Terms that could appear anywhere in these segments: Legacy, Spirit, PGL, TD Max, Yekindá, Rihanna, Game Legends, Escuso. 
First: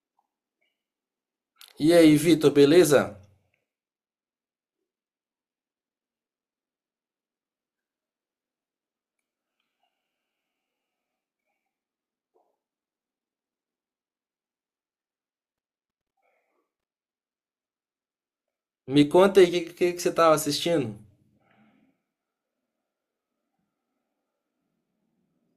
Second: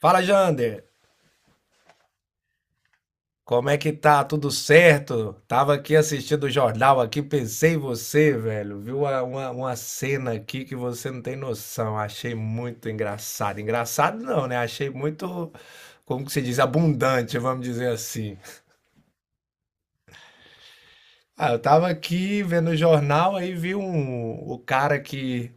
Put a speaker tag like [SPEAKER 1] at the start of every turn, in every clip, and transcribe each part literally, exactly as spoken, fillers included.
[SPEAKER 1] Fala, Jander.
[SPEAKER 2] E aí, Vitor, beleza?
[SPEAKER 1] Como é que tá? Tudo certo? Tava aqui assistindo o jornal aqui, pensei em você, velho. Viu uma, uma, uma cena aqui que você não tem noção. Achei muito engraçado. Engraçado não, né? Achei muito, como que se diz, abundante, vamos dizer assim.
[SPEAKER 2] Me conta aí o que, que, que você tava assistindo?
[SPEAKER 1] Ah, eu tava aqui vendo o jornal, aí vi um, o cara que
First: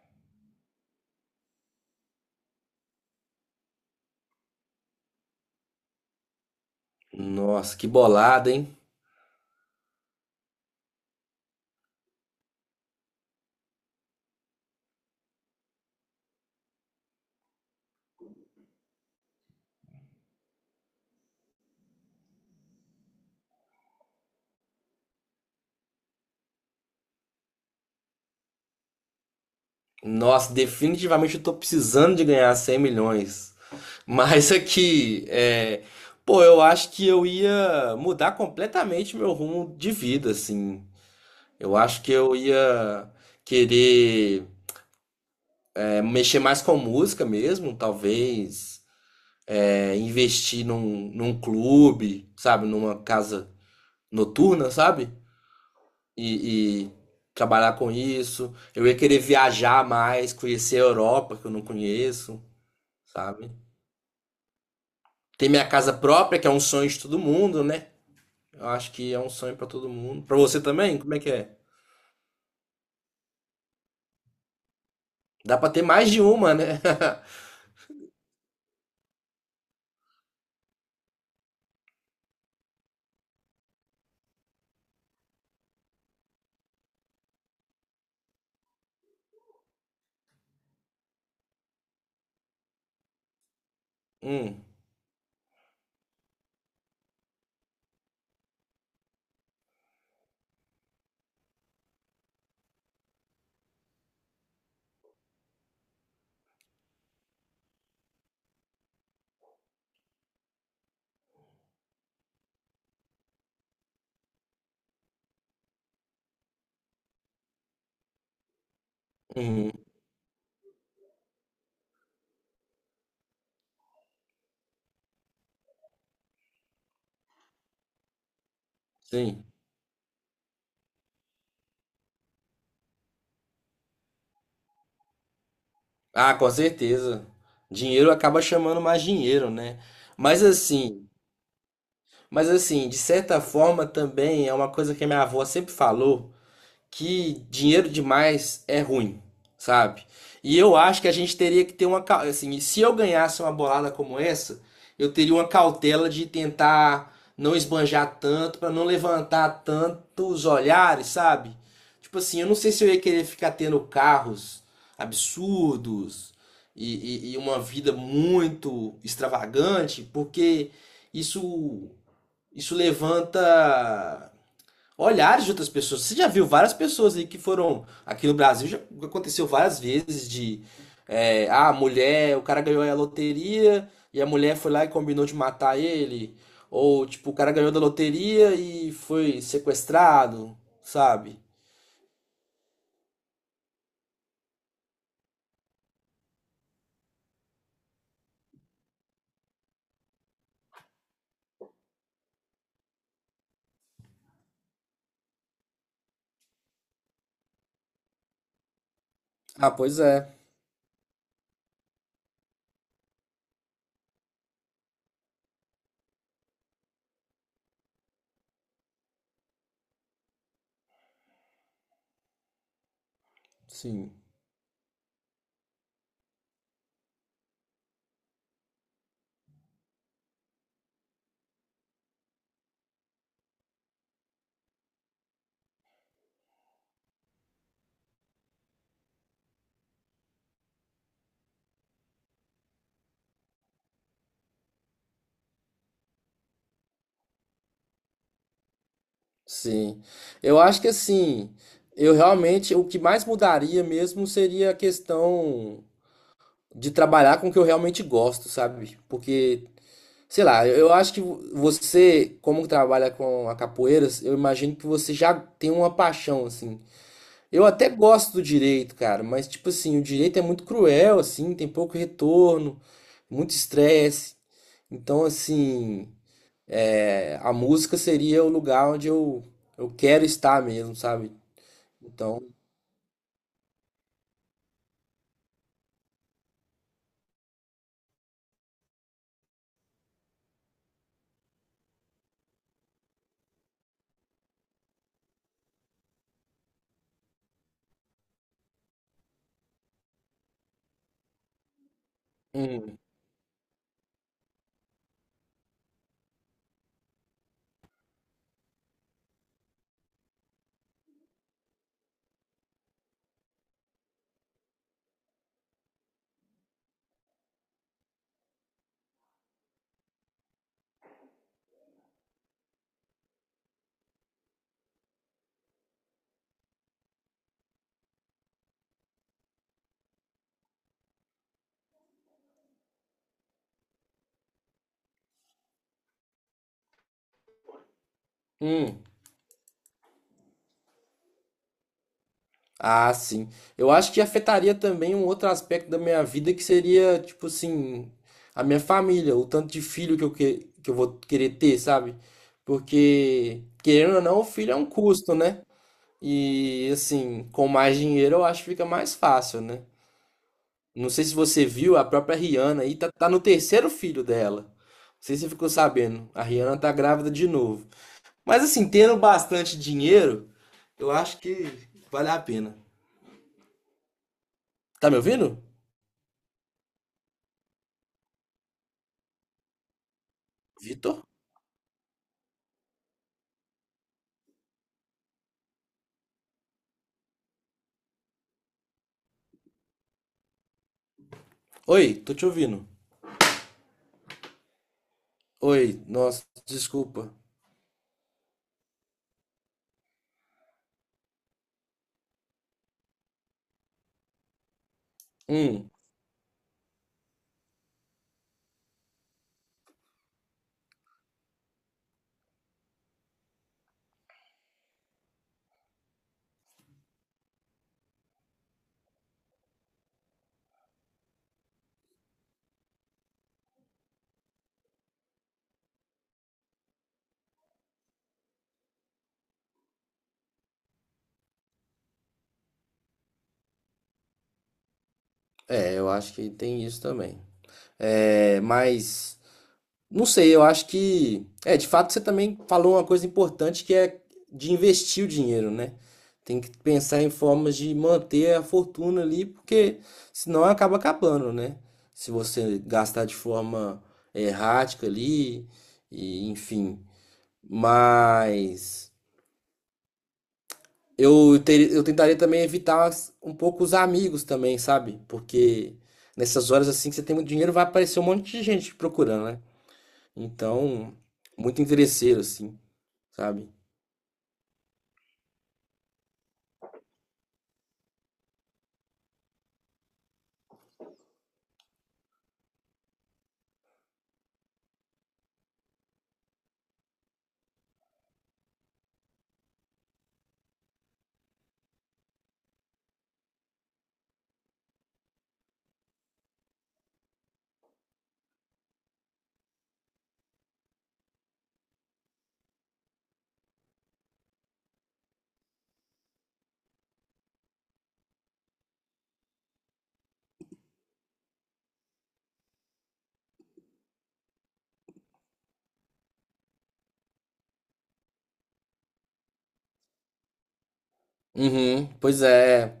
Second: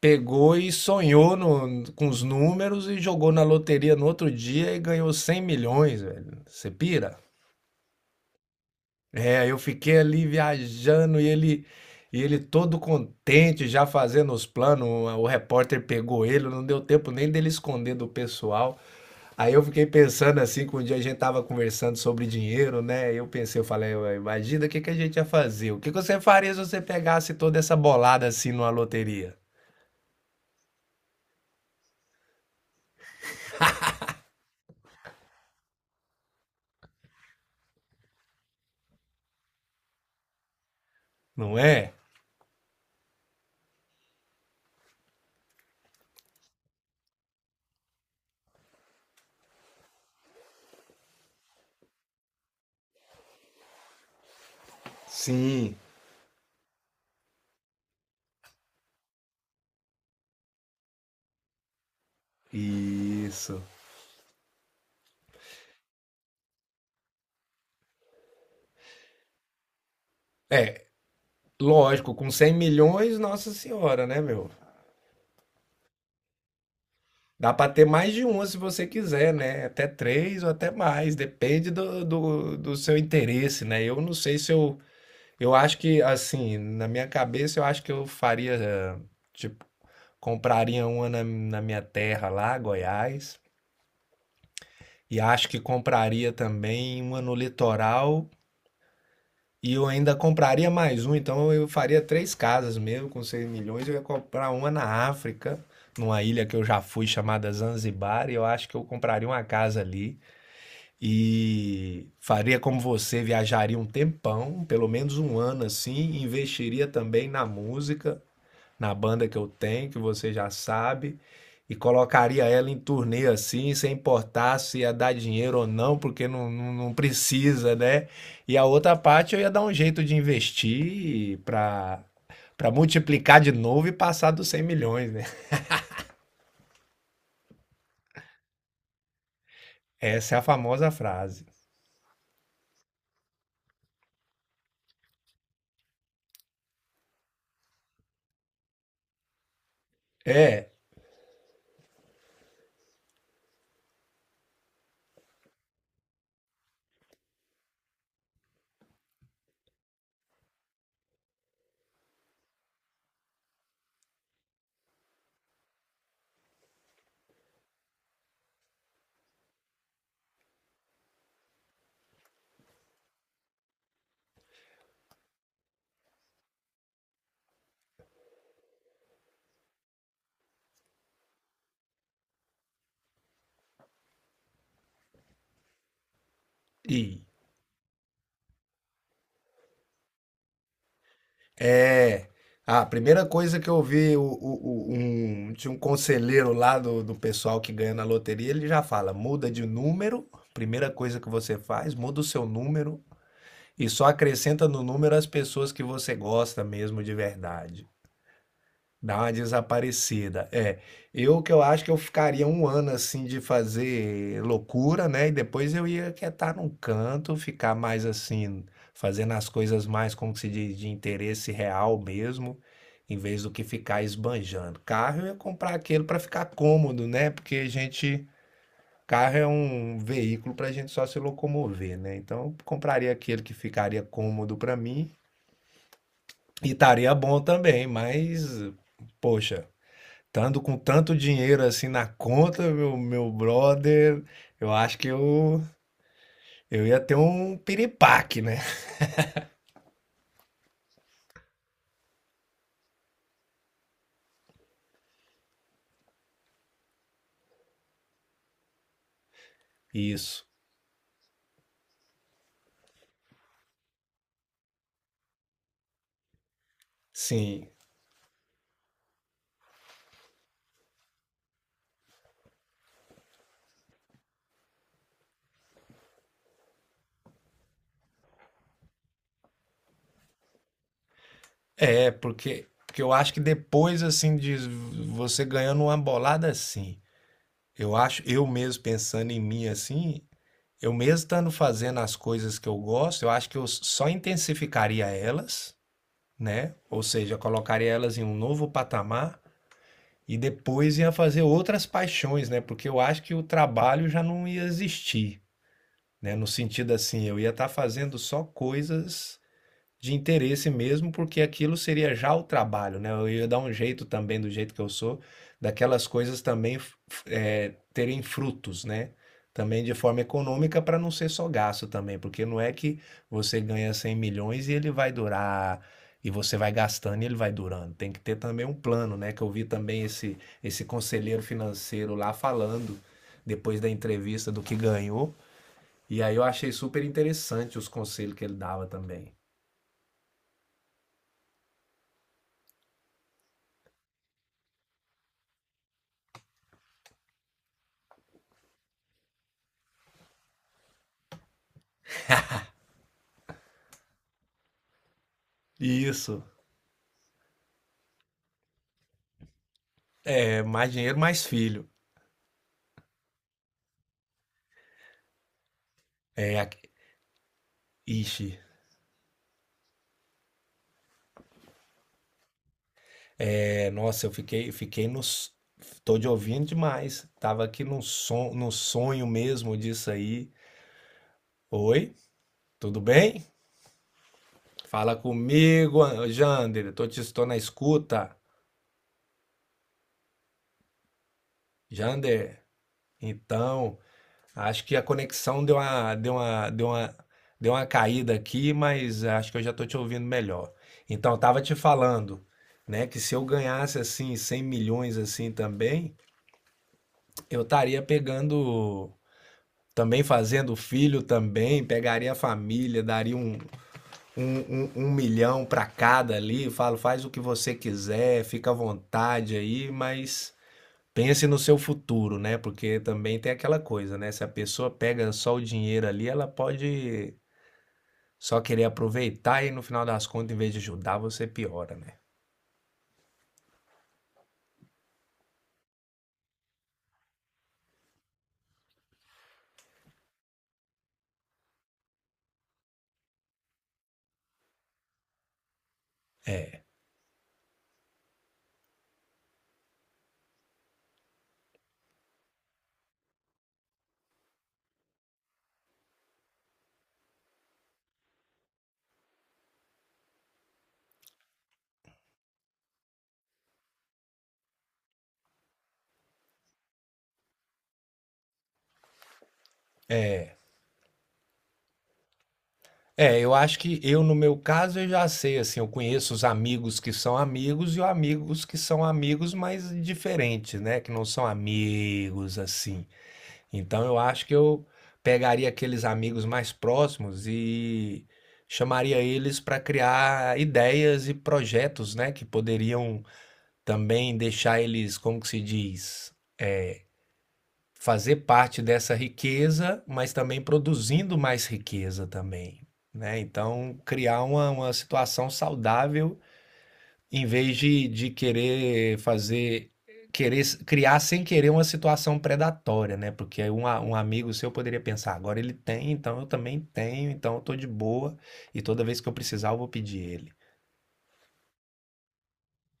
[SPEAKER 1] pegou e sonhou no- com os números e jogou na loteria no outro dia e ganhou cem milhões, velho. Você pira?
[SPEAKER 2] Nossa, que bolada, hein?
[SPEAKER 1] É, eu fiquei ali viajando e ele e ele todo contente, já fazendo os planos. O repórter pegou ele, não deu tempo nem dele esconder do pessoal. Aí eu fiquei pensando assim, que um dia a gente tava conversando sobre dinheiro, né? Eu pensei, eu falei, "Ué, imagina o que que a gente ia fazer? O que que você faria se você pegasse toda essa bolada assim numa loteria?
[SPEAKER 2] Nossa, definitivamente eu tô precisando de ganhar cem milhões. Mas aqui, é... pô, eu acho que eu ia mudar completamente meu rumo de vida, assim.
[SPEAKER 1] Não
[SPEAKER 2] Eu
[SPEAKER 1] é?
[SPEAKER 2] acho que eu ia querer é, mexer mais com música mesmo, talvez. É, investir num, num clube, sabe? Numa casa noturna, sabe?
[SPEAKER 1] Sim.
[SPEAKER 2] e, e trabalhar com isso. Eu ia querer viajar mais, conhecer a Europa, que eu não conheço, sabe?
[SPEAKER 1] Isso.
[SPEAKER 2] Ter minha casa própria, que é um sonho de todo mundo, né? Eu acho que é um sonho pra todo mundo. Pra você também? Como é que é?
[SPEAKER 1] Lógico, com cem milhões, nossa senhora, né, meu?
[SPEAKER 2] Dá pra ter mais de uma, né?
[SPEAKER 1] Dá para ter mais de uma se você quiser, né? Até três ou até mais, depende do, do, do seu interesse, né? Eu não sei se eu. Eu acho que, assim, na minha cabeça, eu acho que eu faria. eh, Tipo, compraria uma na, na minha terra lá, Goiás.
[SPEAKER 2] Hum,
[SPEAKER 1] E acho que compraria também uma no litoral. E eu ainda compraria mais um, então eu faria três casas mesmo, com seis milhões. Eu ia comprar uma na África, numa ilha que eu já fui chamada Zanzibar. E eu acho que eu compraria uma casa ali. E faria como você, viajaria um tempão, pelo menos um ano assim, investiria também na música, na banda que eu
[SPEAKER 2] uhum,
[SPEAKER 1] tenho, que você já sabe, e colocaria ela em turnê assim, sem importar se ia dar dinheiro ou não, porque não, não, não precisa, né? E a outra parte eu
[SPEAKER 2] sim.
[SPEAKER 1] ia dar um jeito de investir para para multiplicar de novo e passar dos cem milhões, né?
[SPEAKER 2] Ah, com certeza. Dinheiro acaba chamando mais dinheiro, né?
[SPEAKER 1] Essa é a
[SPEAKER 2] Mas
[SPEAKER 1] famosa
[SPEAKER 2] assim,
[SPEAKER 1] frase.
[SPEAKER 2] mas assim, de certa forma também é uma coisa que a minha avó sempre falou. que dinheiro demais é ruim, sabe? E
[SPEAKER 1] É,
[SPEAKER 2] eu acho que a gente teria que ter uma. Assim, se eu ganhasse uma bolada como essa, eu teria uma cautela de tentar não esbanjar tanto, para não levantar tantos olhares, sabe? Tipo assim, eu não sei se eu ia querer ficar tendo carros absurdos e, e- e uma vida muito extravagante, porque isso, isso levanta olhares de outras pessoas. Você já viu várias pessoas aí que foram. Aqui no Brasil já aconteceu várias vezes de. É, ah, a mulher, o cara ganhou a loteria e a mulher foi lá e combinou de matar ele.
[SPEAKER 1] e
[SPEAKER 2] Ou, tipo, o cara ganhou da loteria e foi sequestrado, sabe?
[SPEAKER 1] É. Ah, a primeira coisa que eu vi, o, o- o- um, tinha um conselheiro lá do, do pessoal que ganha na loteria, ele já fala: muda de número, primeira coisa que você faz, muda o seu número e só acrescenta no número as pessoas que você gosta mesmo de verdade. Dá uma
[SPEAKER 2] Ah, pois é.
[SPEAKER 1] desaparecida. É, eu que eu acho que eu ficaria um ano assim de fazer loucura, né? E depois eu ia quietar num canto, ficar mais assim, fazendo as coisas mais, como que se diz, de interesse real mesmo, em vez do que ficar
[SPEAKER 2] Sim,
[SPEAKER 1] esbanjando. Carro eu ia comprar aquele para ficar cômodo, né? Porque a gente, carro é um veículo para a gente só se locomover, né? Então eu compraria aquele que ficaria cômodo para mim e estaria bom também, mas, poxa. Estando com tanto dinheiro assim na conta, meu, meu brother, eu acho que eu, eu ia ter um piripaque, né?
[SPEAKER 2] sim. Eu acho que assim, eu realmente, o que mais mudaria mesmo seria a questão de trabalhar com o que eu realmente gosto, sabe? Porque
[SPEAKER 1] Isso.
[SPEAKER 2] sei lá, eu acho que você, como trabalha com a capoeira, eu imagino que você já tem uma paixão, assim. Eu
[SPEAKER 1] Sim.
[SPEAKER 2] até gosto do direito, cara, mas, tipo assim, o direito é muito cruel, assim, tem pouco retorno, muito estresse. Então, assim, é, a música seria o lugar onde eu, eu quero estar mesmo, sabe?
[SPEAKER 1] É,
[SPEAKER 2] Então,
[SPEAKER 1] porque, porque eu acho que depois assim de você ganhando uma bolada assim, eu acho, eu mesmo pensando em mim assim, eu mesmo estando fazendo as coisas que eu gosto, eu acho que eu só intensificaria elas, né? Ou seja, colocaria elas em um novo patamar e depois ia fazer outras paixões, né? Porque eu
[SPEAKER 2] hum,
[SPEAKER 1] acho que o trabalho já não ia existir, né? No sentido assim, eu ia estar fazendo só coisas de interesse mesmo, porque aquilo seria já o trabalho, né? Eu ia dar um jeito também, do jeito que eu sou, daquelas coisas também f- é, terem frutos, né? Também de forma econômica, para não ser só gasto também, porque não é que você ganha cem milhões e ele vai durar, e você vai gastando e ele vai durando. Tem que ter também um plano, né? Que eu vi também esse, esse conselheiro financeiro lá falando, depois da entrevista, do que ganhou. E aí eu achei super interessante os conselhos que ele dava
[SPEAKER 2] hum.
[SPEAKER 1] também.
[SPEAKER 2] Ah, sim. Eu acho que afetaria também um outro aspecto da minha vida que seria, tipo assim, a minha família, o tanto de filho que eu, que, que eu vou querer ter, sabe? Porque, querendo ou não, o filho é um custo, né?
[SPEAKER 1] Isso.
[SPEAKER 2] E, assim, com mais dinheiro eu acho que fica mais fácil, né?
[SPEAKER 1] É mais
[SPEAKER 2] Não
[SPEAKER 1] dinheiro,
[SPEAKER 2] sei se
[SPEAKER 1] mais
[SPEAKER 2] você
[SPEAKER 1] filho.
[SPEAKER 2] viu, a própria Rihanna aí tá, tá no terceiro filho dela. Não sei se você ficou sabendo. A
[SPEAKER 1] É, a-
[SPEAKER 2] Rihanna tá grávida de novo.
[SPEAKER 1] ixi.
[SPEAKER 2] Mas, assim, tendo bastante dinheiro, eu acho que vale a pena.
[SPEAKER 1] É, nossa, eu fiquei, fiquei
[SPEAKER 2] Tá me
[SPEAKER 1] nos.
[SPEAKER 2] ouvindo?
[SPEAKER 1] Tô te ouvindo demais. Tava aqui num son, num sonho mesmo disso aí.
[SPEAKER 2] Vitor?
[SPEAKER 1] Oi, tudo bem? Fala comigo, An- Jander. Tô te estou na escuta.
[SPEAKER 2] Oi, tô te
[SPEAKER 1] Jander,
[SPEAKER 2] ouvindo.
[SPEAKER 1] então, acho que a conexão deu
[SPEAKER 2] Oi,
[SPEAKER 1] uma, deu
[SPEAKER 2] nossa,
[SPEAKER 1] uma, deu uma,
[SPEAKER 2] desculpa.
[SPEAKER 1] deu uma caída aqui, mas acho que eu já tô te ouvindo melhor. Então, eu tava te falando, né, que se eu ganhasse assim cem milhões assim
[SPEAKER 2] Hum,
[SPEAKER 1] também, eu estaria pegando. Também fazendo filho também, pegaria a família, daria um, um, um, um milhão para cada ali. Falo, faz o que você quiser, fica à vontade aí, mas pense no seu futuro, né? Porque também tem aquela coisa, né? Se a pessoa pega só o dinheiro ali, ela pode só querer aproveitar e no final das contas, em vez de ajudar, você piora, né?
[SPEAKER 2] é, eu acho que tem isso também. É, mas não sei, eu acho que é, de fato você também falou uma coisa importante que é de investir o dinheiro, né? Tem que
[SPEAKER 1] É.
[SPEAKER 2] pensar em formas de manter a fortuna ali, porque senão acaba acabando, né? Se você gastar de forma é, errática ali, e enfim. Mas Eu, ter, eu tentaria também evitar as- um pouco os amigos também, sabe? Porque nessas horas assim que você tem muito dinheiro, vai aparecer um monte de gente te procurando, né? Então, muito interesseiro, assim,
[SPEAKER 1] É, eu
[SPEAKER 2] sabe?
[SPEAKER 1] acho que eu, no meu caso, eu já sei, assim, eu conheço os amigos que são amigos e os amigos que são amigos, mas diferentes, né? Que não são amigos, assim. Então eu acho que eu pegaria aqueles amigos mais próximos e chamaria eles para criar ideias e projetos, né? Que poderiam também deixar eles, como que se diz? Fazer parte dessa riqueza, mas também produzindo mais riqueza também, né? Então, criar uma, uma situação saudável em vez de, de querer fazer querer criar sem querer uma situação predatória, né? Porque aí um, a- um amigo seu poderia pensar, agora ele tem, então eu também tenho, então eu tô de boa e toda vez que eu precisar eu vou pedir ele.
[SPEAKER 2] Uhum, pois é.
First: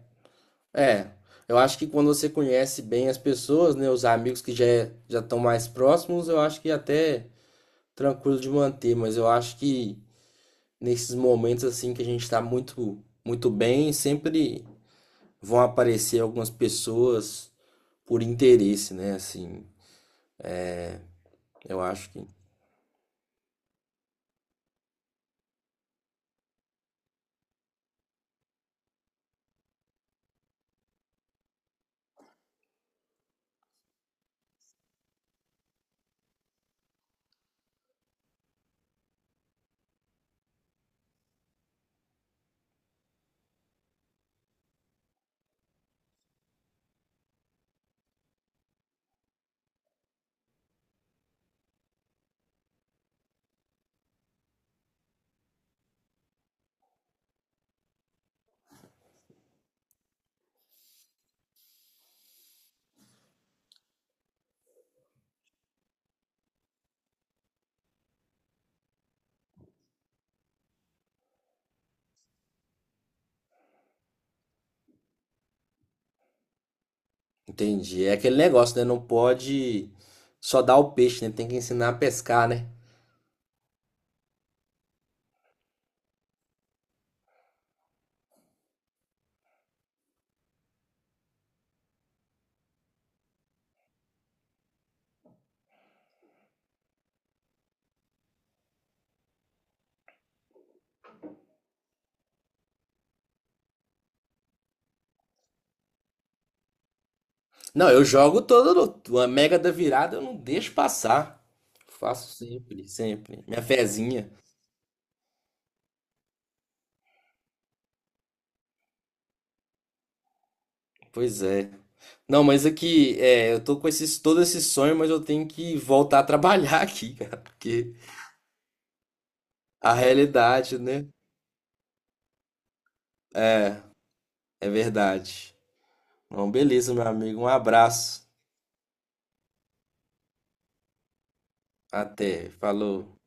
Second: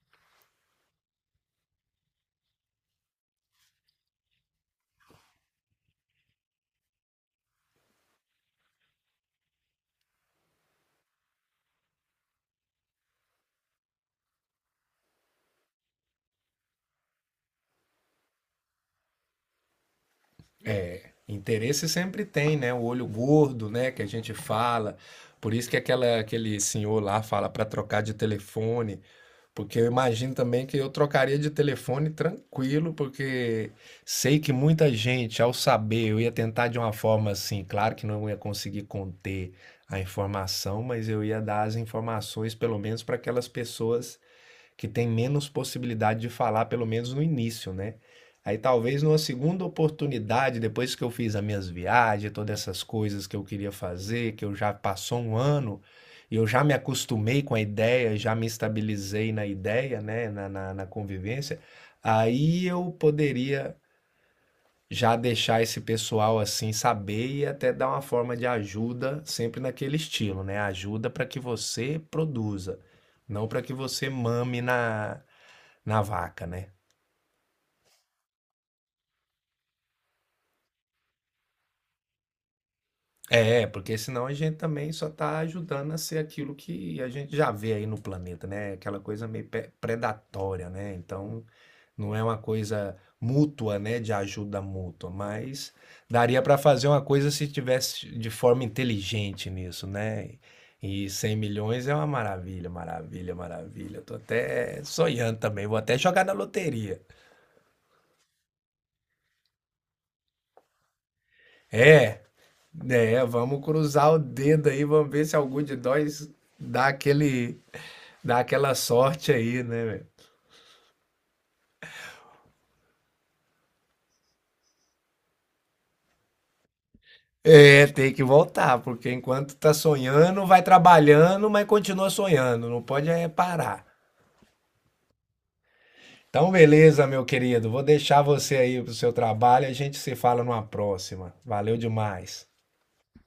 [SPEAKER 2] É. Eu acho que quando você conhece bem as pessoas, né? Os amigos que já é- já estão mais próximos, eu acho que é até tranquilo de manter, mas eu acho que nesses momentos assim que a gente tá muito, muito bem, sempre vão aparecer algumas pessoas por interesse, né? Assim, eu
[SPEAKER 1] Interesse
[SPEAKER 2] acho
[SPEAKER 1] sempre
[SPEAKER 2] que
[SPEAKER 1] tem, né? O olho gordo, né? Que a gente fala. Por isso que aquela, aquele senhor lá fala para trocar de telefone. Porque eu imagino também que eu trocaria de telefone tranquilo, porque sei que muita gente, ao saber, eu ia tentar de uma forma assim, claro que não ia conseguir conter a informação, mas eu ia dar as informações, pelo menos, para aquelas pessoas que tem menos possibilidade de falar, pelo menos no início, né? Aí talvez numa segunda oportunidade, depois que eu fiz as minhas viagens, todas essas coisas que eu queria fazer, que eu já passou um ano e eu já me acostumei com a ideia, já me estabilizei na ideia, né, na, na, na convivência, aí eu poderia já deixar esse pessoal assim saber e até dar uma forma de ajuda sempre naquele estilo, né? Ajuda para que você produza, não para que você mame na na vaca, né?
[SPEAKER 2] entendi. É aquele negócio, né? Não pode só dar o peixe, né? Tem que ensinar a pescar, né?
[SPEAKER 1] É, porque senão a gente também só está ajudando a ser aquilo que a gente já vê aí no planeta, né? Aquela coisa meio pe- predatória, né? Então não é uma coisa mútua, né? De ajuda mútua, mas daria para fazer uma coisa se tivesse de forma inteligente nisso, né? E cem milhões é uma maravilha, maravilha, maravilha. Tô até sonhando também, vou até jogar na loteria.
[SPEAKER 2] Não, eu jogo todo uma mega da virada, eu não deixo passar.
[SPEAKER 1] É.
[SPEAKER 2] Faço sempre,
[SPEAKER 1] É,
[SPEAKER 2] sempre. Minha
[SPEAKER 1] vamos cruzar o
[SPEAKER 2] fezinha.
[SPEAKER 1] dedo aí, vamos ver se algum de nós dá aquele, dá aquela sorte aí, né, velho?
[SPEAKER 2] Pois é. Não, mas aqui, é, eu tô com esses, todo esse sonho, mas eu tenho que voltar a trabalhar aqui, cara,
[SPEAKER 1] É,
[SPEAKER 2] porque
[SPEAKER 1] tem que voltar, porque enquanto tá
[SPEAKER 2] a
[SPEAKER 1] sonhando, vai
[SPEAKER 2] realidade, né?
[SPEAKER 1] trabalhando, mas continua sonhando, não pode é parar.
[SPEAKER 2] É verdade. Bom,
[SPEAKER 1] Então,
[SPEAKER 2] beleza, meu
[SPEAKER 1] beleza, meu
[SPEAKER 2] amigo. Um
[SPEAKER 1] querido, vou deixar
[SPEAKER 2] abraço.
[SPEAKER 1] você aí pro seu trabalho, a gente se fala numa próxima. Valeu demais.
[SPEAKER 2] Até. Falou.